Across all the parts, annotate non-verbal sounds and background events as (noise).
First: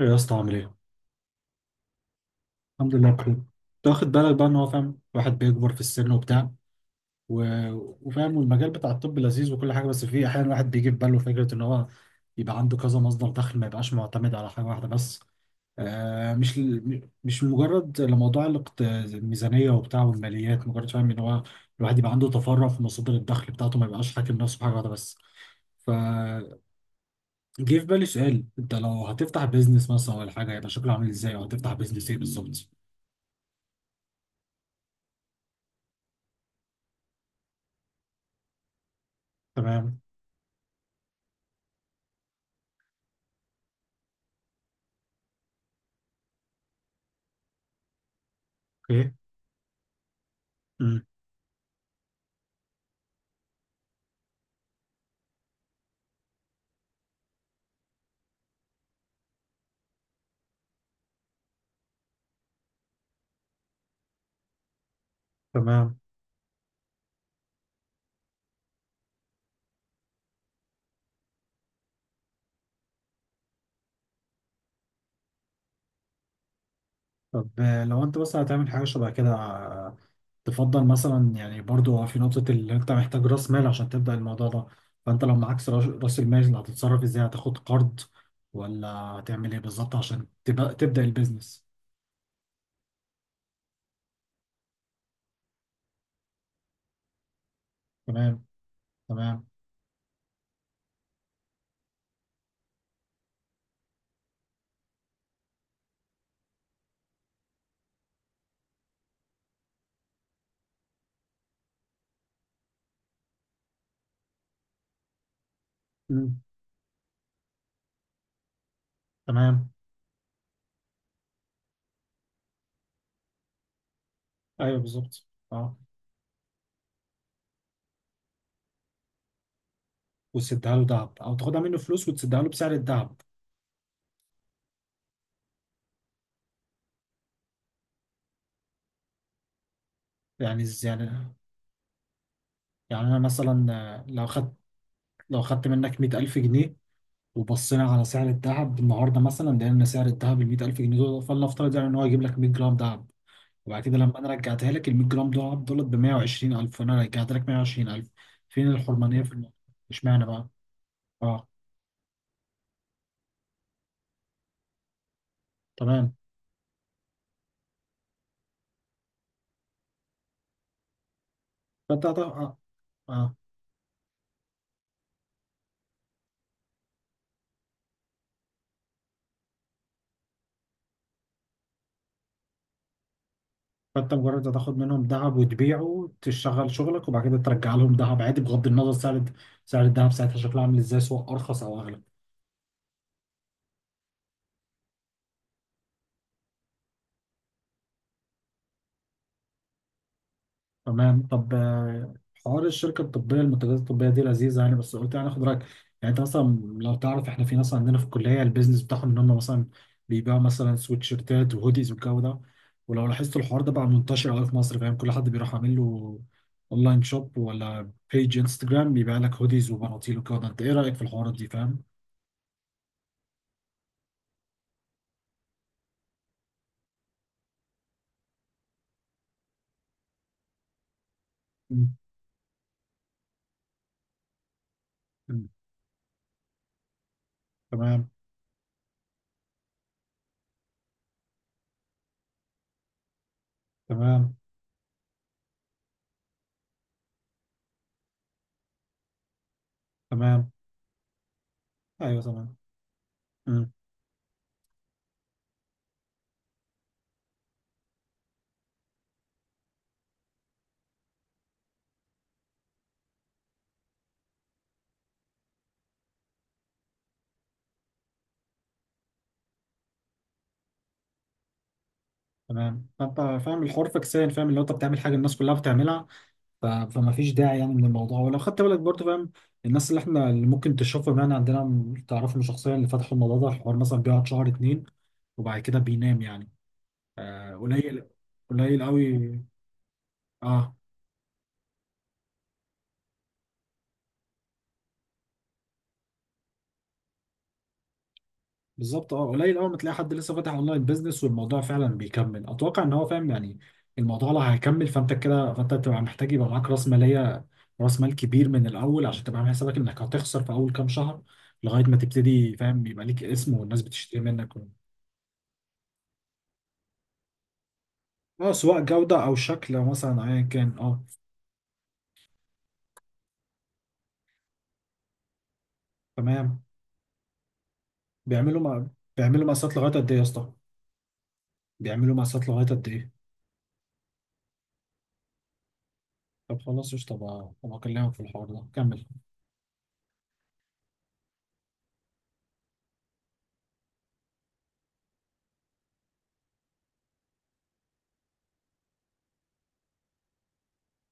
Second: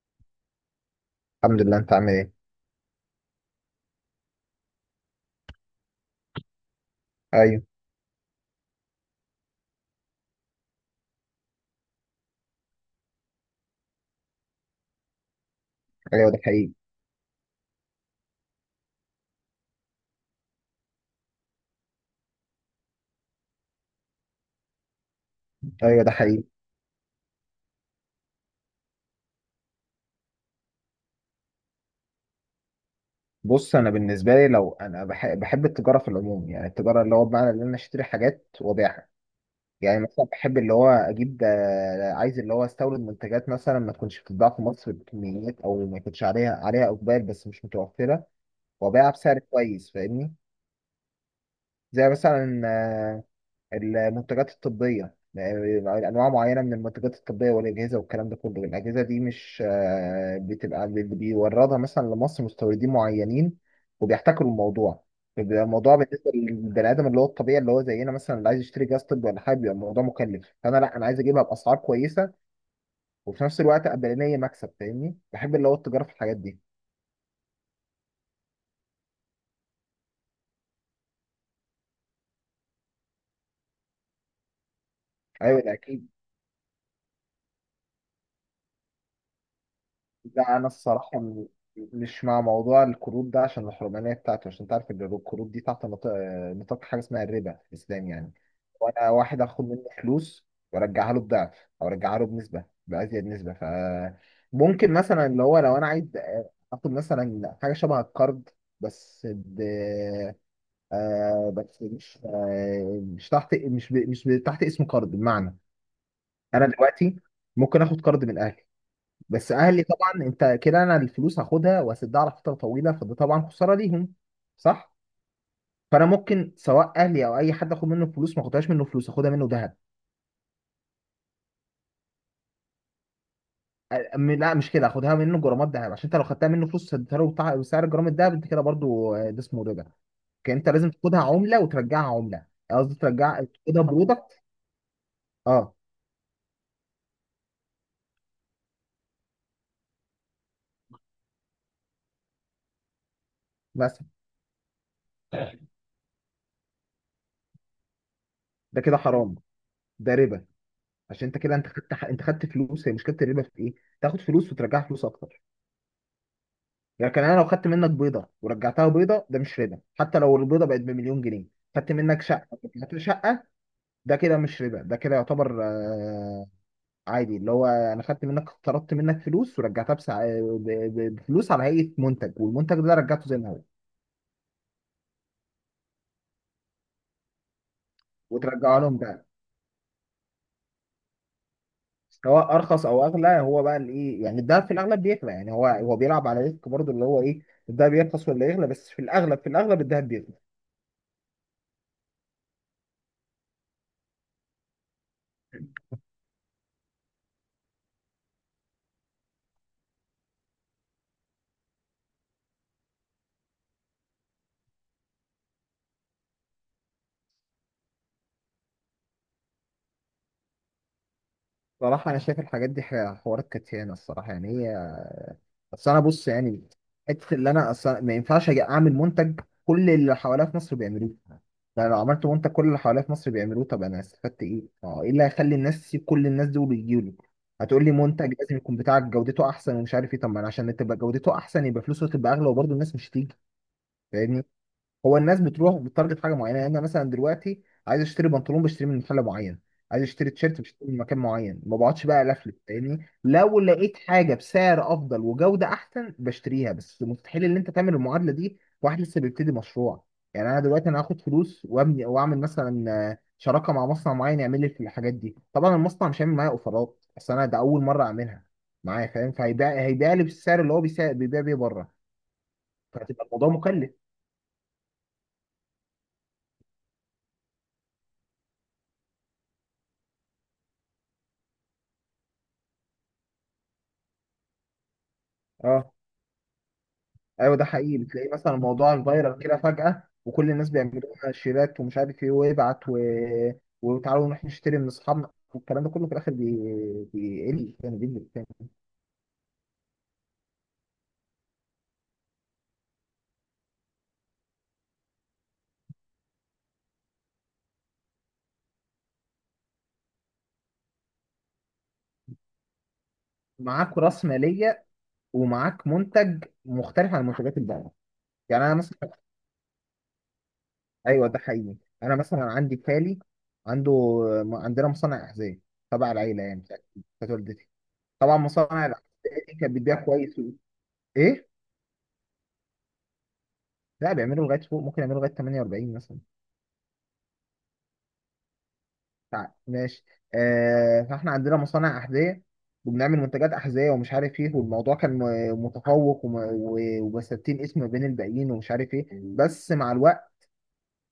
ايه يا اسطى عامل ايه؟ الحمد لله، انت عامل ايه؟ الحمد لله بخير. انت واخد بالك بقى ان هو فاهم الواحد بيكبر في السن وبتاع و... ايوه. وفاهم، والمجال بتاع الطب لذيذ وكل حاجه، بس فيه احيانا الواحد بيجي في باله فكره ان هو يبقى عنده كذا مصدر دخل، ما يبقاش معتمد على حاجه واحده بس. ايوه آه، ده حقيقي. مش مجرد لموضوع الميزانيه وبتاع والماليات، مجرد فاهم ان هو الواحد يبقى عنده تفرع في مصادر الدخل بتاعته، ما يبقاش حاكم نفسه بحاجه واحده بس. ايوه ده حقيقي. فجه في بالي سؤال، انت لو هتفتح بيزنس مثلا ولا حاجه، يبقى شكله عامل ازاي، او هتفتح بيزنس ايه بالظبط؟ بص، انا بالنسبه لي لو انا بحب التجاره في العموم، يعني التجاره اللي هو بمعنى ان انا اشتري حاجات وابيعها. تمام. يعني مثلا بحب اللي هو اجيب عايز اللي هو استورد منتجات مثلا ما تكونش بتتباع في مصر بكميات او ما يكونش عليها اقبال بس مش متوفره، اوكي. وابيعها بسعر كويس، فاهمني. مم. زي مثلا المنتجات الطبية، يعني أنواع معينة من المنتجات الطبية والأجهزة والكلام ده كله. الأجهزة دي مش آه، بتبقى اللي بيوردها مثلا لمصر مستوردين معينين وبيحتكروا الموضوع. بيبقى الموضوع تمام. بالنسبة للبني آدم اللي هو الطبيعي اللي هو زينا مثلا، اللي عايز يشتري جهاز طبي ولا حاجة بيبقى الموضوع مكلف، فأنا لأ، أنا عايز أجيبها بأسعار كويسة وفي نفس الوقت أبقى ليا مكسب، فاهمني. بحب اللي هو التجارة في الحاجات دي. طب لو انت مثلا هتعمل حاجه شبه كده، تفضل مثلا، يعني برضو في نقطه اللي انت محتاج راس مال عشان تبدا الموضوع ده. فانت لو أيوة معكش ده أكيد. رأس المال، هتتصرف ازاي؟ هتاخد قرض ولا هتعمل ايه بالظبط عشان لا انا تبقى تبدا الصراحه البيزنس؟ مش مع موضوع القروض ده، عشان الحرمانيه بتاعته، عشان تعرف ان القروض دي تحت نطاق حاجه اسمها الربا في الاسلام يعني. تمام. وانا واحد تمام. اخد منه فلوس وارجعها له بضعف، او ارجعها له بنسبه بازيد نسبه، ف ممكن مثلا اللي هو لو انا عايز اخد مثلا حاجه شبه القرض، بس ب آه بس مش آه مش تحت مش ب... مش ب... تحت اسم قرض. بمعنى مم. انا دلوقتي ممكن اخد قرض من اهلي، بس تمام. اهلي طبعا انت كده انا الفلوس هاخدها واسدها على فتره طويله، فده طبعا خساره ليهم، ايوه صح. بالظبط، اه. فانا ممكن سواء اهلي او اي حد اخد منه فلوس، ما اخدهاش منه فلوس، اخدها منه ذهب. وتسدها له دهب، او تاخدها منه فلوس وتسدها له بسعر الدهب؟ لا مش كده، اخدها منه جرامات ذهب، عشان انت لو خدتها منه فلوس سدتها له بسعر جرام الذهب انت كده برضو ده اسمه ربا. كان انت لازم يعني، تاخدها عمله وترجعها عمله، قصدي يعني انا ترجع مثلا تاخدها لو برودكت. خدت، لو خدت اه، منك 100,000 جنيه، وبصينا على سعر الذهب النهارده، مثلا لقينا سعر الذهب ال 100,000 جنيه دول فلنفترض يعني ان هو يجيب لك 100 جرام ذهب، وبعد كده مثلا. لما انا رجعتها لك ال 100 جرام دول دولت ب 120,000، وانا رجعت لك 120,000. فين ده كده الحرمانيه في حرام. الموضوع؟ ده اشمعنى ربا، بقى؟ عشان انت اه. كده انت خدت، انت خدت فلوس. هي مشكله الربا في ايه؟ تاخد فلوس وترجعها فلوس اكتر. تمام. لكن انا لو خدت منك بيضه ورجعتها بيضه ده مش ربا، حتى لو البيضه بقت بمليون جنيه. خدت منك شقه اه، ورجعتها اه. شقه، ده كده مش ربا، ده كده يعتبر آه عادي. اللي هو انا خدت منك، طردت منك فلوس ورجعتها بفلوس على هيئه منتج، والمنتج ده رجعته زي ما هو، فانت مجرد هتاخد منهم ذهب وتبيعه، تشتغل شغلك، وبعد كده ترجع لهم ذهب عادي، بغض وترجعه النظر لهم بقى. سعر الذهب ساعتها شكله عامل ازاي، سواء ارخص او اغلى. سواء ارخص او اغلى، هو بقى الايه، يعني الدهب في الاغلب بيغلى، يعني هو هو بيلعب على ريسك برضه، اللي هو ايه الدهب يرخص ولا يغلى، بس في الاغلب، الدهب بيغلى. تمام. طب حوار الشركه الطبيه، المنتجات الطبيه دي لذيذه يعني، بس قلت يعني اخد رايك. يعني انت مثلا لو تعرف، احنا في ناس عندنا في الكليه البيزنس بتاعهم ان هم مثلا بيبيعوا مثلا سويتشيرتات وهوديز والجو ده. ولو لاحظت الحوار ده بقى منتشر قوي في مصر، فاهم، كل حد بيروح عامل له اونلاين شوب ولا بيج انستجرام بيبيع لك هوديز وبناطيل والجو ده. انت ايه رايك في الحوارات دي فاهم؟ صراحة أنا شايف الحاجات دي حوارات كتيانة الصراحة، يعني هي، بس انا بص يعني، حته اللي انا اصلا ما ينفعش اجي اعمل منتج كل اللي حواليا في مصر بيعملوه. يعني مم. لو عملت منتج كل اللي حواليا في مصر بيعملوه، طب انا استفدت ايه؟ ما هو ايه اللي مم. هيخلي الناس تسيب كل الناس دول ويجيوا لي؟ هتقول لي تمام. منتج لازم يكون بتاعك جودته احسن ومش عارف ايه، طب ما انا عشان تبقى جودته احسن يبقى فلوسه تبقى اغلى وبرضه الناس مش هتيجي، تمام. فاهمني؟ هو الناس بتروح بتارجت حاجه معينه، يعني انا مثلا دلوقتي عايز اشتري بنطلون بشتري من محل معين، عايز اشتري تمام. تيشيرت بشتري من مكان معين، ما بقعدش بقى ايوه الفلف، تمام. فاهمني. لو مم. لقيت حاجه بسعر افضل وجوده احسن بشتريها، بس مستحيل ان انت تعمل المعادله دي واحد لسه بيبتدي مشروع. يعني انا دلوقتي انا هاخد فلوس وابني واعمل مثلا شراكه مع مصنع معين يعمل لي في الحاجات دي، طبعا المصنع مش هيعمل معايا اوفرات، بس انا ده اول مره اعملها معايا، فاهم، هيبيع لي بالسعر اللي هو بيبيع بيه بره، تمام. فانت فهتبقى الموضوع فاهم الحوار مكلف. فكسان، فاهم اللي هو انت بتعمل حاجه الناس كلها بتعملها. فما فيش داعي يعني من الموضوع. ولو خدت بالك برضه فاهم، الناس اللي احنا اللي ممكن تشوفهم يعني عندنا تعرفهم شخصيا، اللي فتحوا الموضوع ده الحوار مثلا بيقعد شهر اتنين وبعد كده اه. بينام يعني. ايوه ده حقيقي، قليل. بتلاقيه مثلا قليل الموضوع فايرال قوي. كده فجأة وكل الناس اه بيعملوا لها شيرات ومش عارف ايه ويبعت و... وتعالوا نروح نشتري من اصحابنا والكلام ده كله، في الاخر بيقل، يعني بيقل تاني. بالظبط، اه قليل قوي. ما تلاقي حد لسه فاتح اونلاين بيزنس والموضوع فعلا بيكمل، اتوقع ان هو فاهم يعني. الموضوع لو هيكمل، فانت كده فانت تبقى محتاج يبقى معاك راس مال كبير من الاول، عشان تبقى عامل حسابك انك هتخسر في اول كام شهر لغايه ما تبتدي، فاهم، يبقى ليك اسم والناس معاك بتشتري راس منك. ماليه ومعاك منتج مختلف عن منتجات الباقيه. اه يعني انا سواء مثلا (laughs) جودة أو شكل مثلا أيا كان، اه. ايوه ده حقيقي. انا مثلا عندي خالي، عنده عندنا مصنع احذيه تبع العيله، تمام. يعني بتاعت والدتي. طبعا بيعملوا مصانع ما... الاحذيه بيعملوا دي كانت مقاسات لغاية بتبيع قد إيه يا كويس. اسطى؟ ايه؟ بيعملوا مقاسات لغاية قد إيه؟ لا بيعملوا لغايه فوق، ممكن يعملوا لغايه 48 مثلا. طب خلاص قشطة بقى، طب أكلمك في الحوار ده كمل. ماشي. آه، فاحنا عندنا مصانع أحذية وبنعمل منتجات أحذية ومش عارف إيه، والموضوع كان متفوق ومثبتين اسم بين الباقيين ومش عارف إيه، بس مع الوقت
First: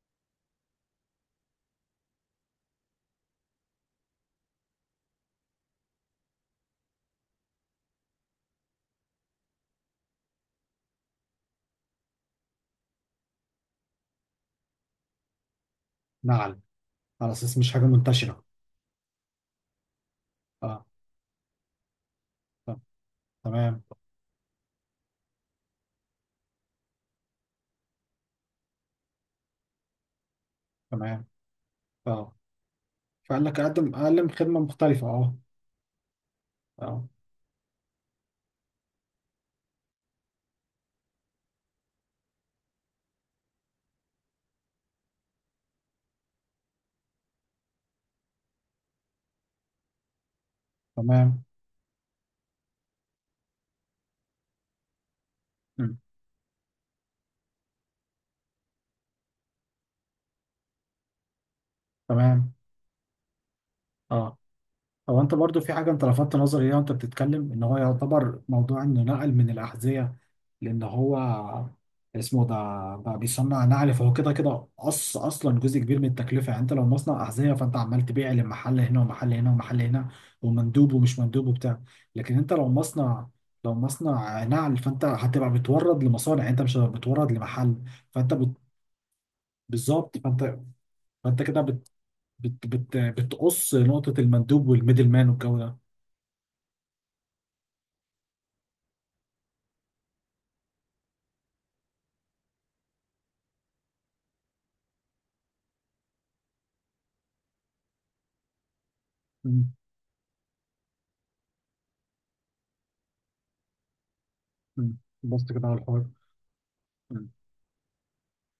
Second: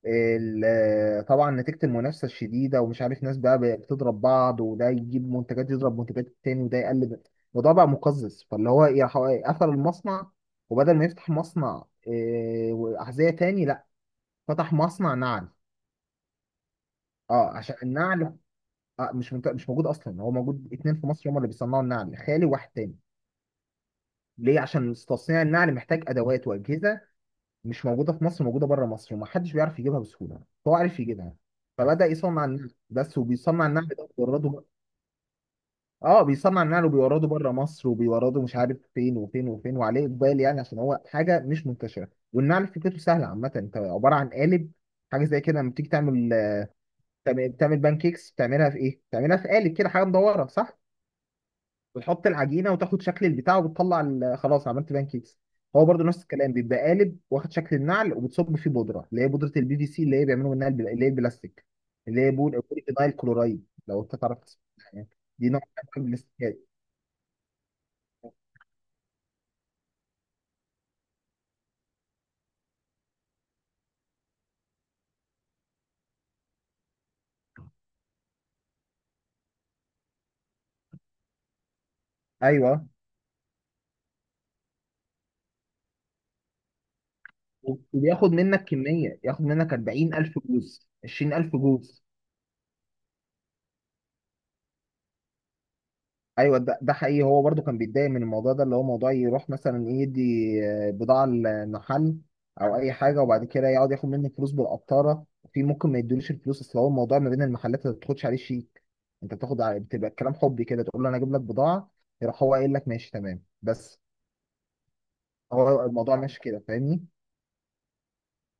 طبعا نتيجة المنافسة الشديدة ومش عارف، ناس بقى بتضرب بعض، وده يجيب منتجات يضرب منتجات التاني، وده يقلب الموضوع بقى مقزز، فاللي هو إيه قفل المصنع، وبدل ما يفتح مصنع وأحذية تاني، لا، فتح مصنع نعل. نعل؟ على اه أساس مش عشان حاجة النعل منتشرة. مش موجود اصلا، هو موجود اه. اتنين في مصر هم اللي بيصنعوا النعل، خالي وواحد طب، تاني. تمام. ليه؟ عشان تصنيع النعل محتاج ادوات واجهزه مش موجوده في مصر، موجوده بره مصر، ومحدش بيعرف يجيبها بسهوله، هو عارف تمام. يجيبها. فبدا اه. يصنع النعل بس، فقال لك وبيصنع النعل ده أقدم وبيورده خدمة بقى. مختلفة، اه. اه بيصنع النعل اه. وبيورده بره مصر، وبيورده مش عارف فين وفين وفين، وعليه اقبال يعني عشان هو حاجه مش منتشره. والنعل فكرته سهله عامه، انت عباره عن قالب، حاجه زي كده، لما بتيجي تعمل، بتعمل بان كيكس بتعملها في ايه؟ بتعملها في قالب كده حاجه مدوره، صح؟ تمام. بتحط العجينه وتاخد شكل البتاع وبتطلع خلاص عملت بان كيكس. هو مم. برضو نفس الكلام، بيبقى قالب واخد شكل النعل، وبتصب فيه بودره اللي هي بودره البي في سي، اللي هي بيعملوا منها اللي هي البلاستيك، اللي هي تمام. بوليفينايل كلورايد لو انت اه. تعرف تسمع يعني. هو أنت دي برضو نوع من في حاجة أنواع أنت لفتت البلاستيكات. نظري ليها وأنت بتتكلم، إن هو يعتبر موضوع إنه نقل من الأحذية، لان هو اسمه ده بقى بيصنع نعل، فهو كده كده قص اصلا جزء كبير من التكلفه. يعني انت لو مصنع احذيه، فانت عمال تبيع لمحل هنا ومحل هنا ومحل هنا، ومندوب ومش مندوب وبتاع. لكن انت لو ايوه. لو مصنع نعل، فانت هتبقى بتورد لمصانع، يعني انت مش هتبقى بتورد لمحل. وبياخد فانت بت... منك كميه، ياخد منك بالظبط. 40,000 فانت جوز، فانت 20,000 كده جوز. بتقص نقطه المندوب والميدل مان والجو ده. ايوه ده حقيقي، هو برضو كان بيتضايق من الموضوع ده، اللي هو موضوع يروح مثلا يدي بضاعه لمحل او اي حاجه وبعد كده يقعد ياخد منه فلوس بالقطاره، في ممكن ما يدوليش الفلوس، اصل هو الموضوع ما بين المحلات ما بتاخدش عليه شيك، انت بتاخد مم. على، بتبقى الكلام حبي كده، تقول له انا اجيب لك بضاعه، يروح هو قايل لك ماشي تمام بس. مم. بص كده على هو الحوار. الموضوع ماشي كده، فاهمني. مم.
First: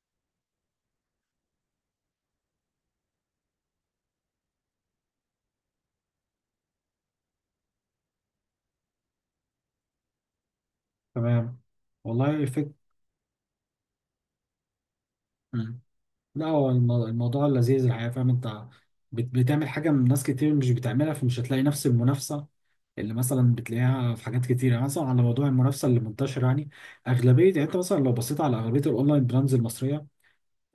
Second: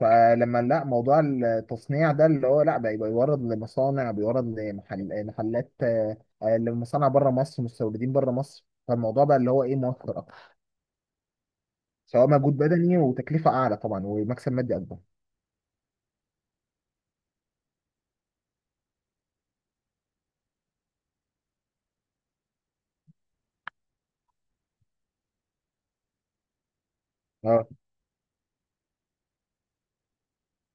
فلما لا، موضوع التصنيع ده اللي هو لا، بقى بيورد لمصانع، بيورد محلات لمصانع بره مصر، مستوردين بره مصر، فالموضوع بقى اللي هو ايه موفر اكتر، تمام. سواء والله مجهود فكرة. بدني وتكلفه اعلى طبعا، ومكسب مادي اكبر. لا هو الموضوع لذيذ الحقيقة، فاهم، انت بتعمل حاجة من ناس كتير مش بتعملها، فمش هتلاقي نفس المنافسة اللي مثلا بتلاقيها في حاجات كتيرة. يعني مثلا على موضوع المنافسة اللي منتشر يعني، أغلبية، يعني اه. انت مثلا لو بصيت على أغلبية الأونلاين براندز المصرية،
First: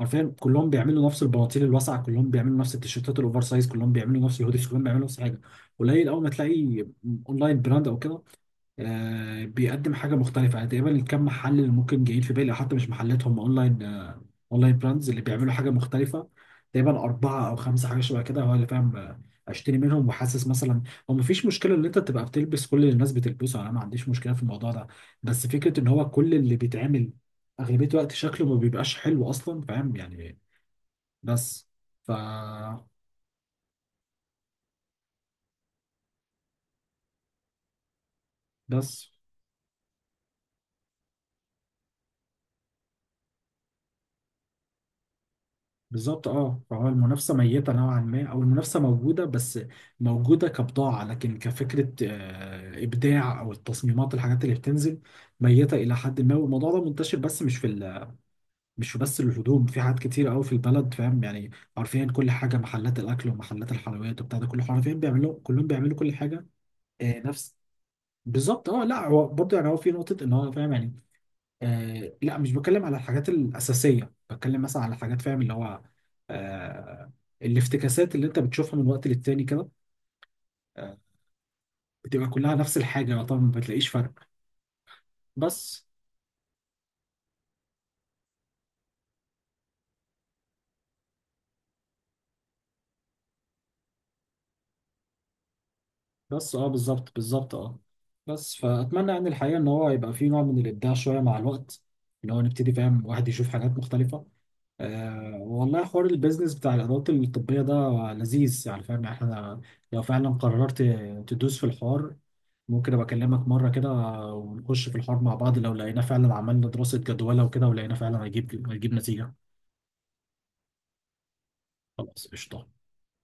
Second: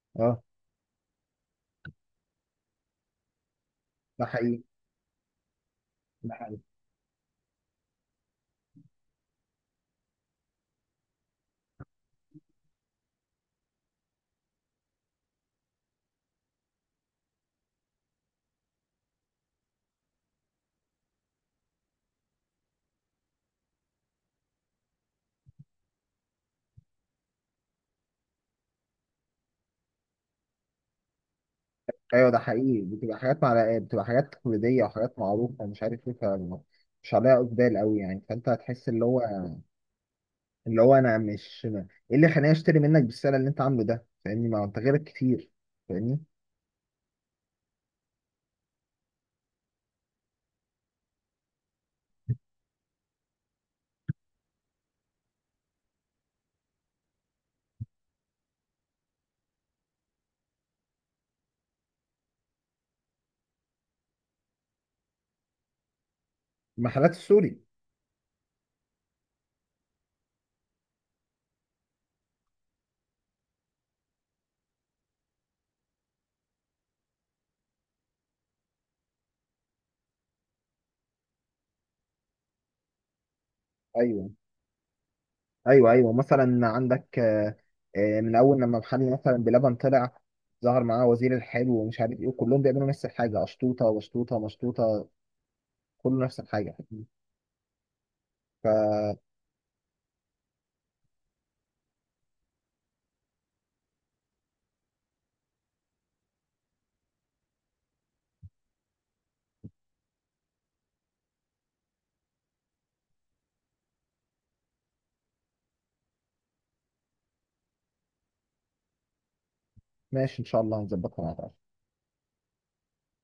حرفيا اه كلهم بيعملوا نفس البناطيل الواسعة، كلهم بيعملوا نفس التيشيرتات الأوفر سايز، كلهم بيعملوا ده نفس حقيقي. الهوديز، كلهم بيعملوا نفس الحاجة. قليل أول ما ده حقيقي. تلاقي أونلاين براند أو كده بيقدم حاجه مختلفه، يعني تقريبا الكم محل اللي ممكن جايين في بالي، أو حتى مش محلات هم اونلاين، اونلاين براندز اللي بيعملوا حاجه مختلفه تقريبا اربعه او خمسه، حاجه شبه كده هو اللي فاهم. اشتري منهم وحاسس مثلا. هو مفيش مشكله ان انت تبقى بتلبس كل اللي الناس بتلبسه، انا ما عنديش مشكله في الموضوع ده، بس فكره ان هو كل اللي بيتعمل اغلبيه الوقت شكله ما بيبقاش حلو اصلا، فاهم يعني. بس ف، ايوه ده حقيقي، بتبقى حاجات، مع بتبقى حاجات تقليديه وحاجات معروفه ومش عارف ايه، فاهم. مش عليها اقبال قوي يعني، فانت هتحس اللي بس هو، اللي هو انا مش ايه اللي خلاني اشتري منك بالسعر اللي انت عامله ده، فاهمني، ما هو انت غيرك كتير، فاهمني. بالظبط، اه. فهو المنافسه ميته نوعا ما، او المنافسه موجوده بس موجوده كبضاعه، لكن كفكره ابداع او التصميمات الحاجات اللي بتنزل ميته الى حد ما. والموضوع ده منتشر، بس مش في مش في بس الهدوم، في حاجات كتير قوي في البلد، فاهم يعني، حرفيا كل حاجه، محلات الاكل ومحلات الحلويات وبتاع ده كله، حرفيا كلهم بيعملوا كل حاجه. المحلات نفس. السوري. بالظبط، اه. لا هو برضه يعني، هو في نقطه ان هو فاهم يعني، آه لا مش بتكلم على الحاجات الأساسية، بتكلم مثلا على حاجات، فاهم، اللي هو آه الافتكاسات اللي انت بتشوفها من وقت للتاني كده، آه بتبقى كلها نفس الحاجة، طبعا ما بتلاقيش فرق. ايوه بس، ايوه. ايوه مثلا عندك من اول لما محل مثلا بلبن طلع، ظهر معاه وزير الحلو ومش عارف ايه، وكلهم بيعملوا نفس الحاجه، اشطوطه وشطوطه مشطوطه، كله نفس بس اه. الحاجه. بالظبط، بالظبط، اه. بس فأتمنى فماشي، يعني الحقيقة إن هو يبقى فيه نوع من الإبداع شوية مع الوقت، اللي هو نبتدي فاهم واحد يشوف حاجات مختلفة. آه والله حوار البيزنس بتاع الإدارات الطبية ده لذيذ يعني، فاهم، احنا لو فعلا قررت تدوس في الحوار، ممكن ابقى اكلمك مره كده ونخش في الحوار مع بعض، لو لقينا فعلا عملنا دراسه جدوى وكده ولقينا فعلا هيجيب نتيجه. ان شاء الله هنظبطها مع بعض. خلاص قشطه.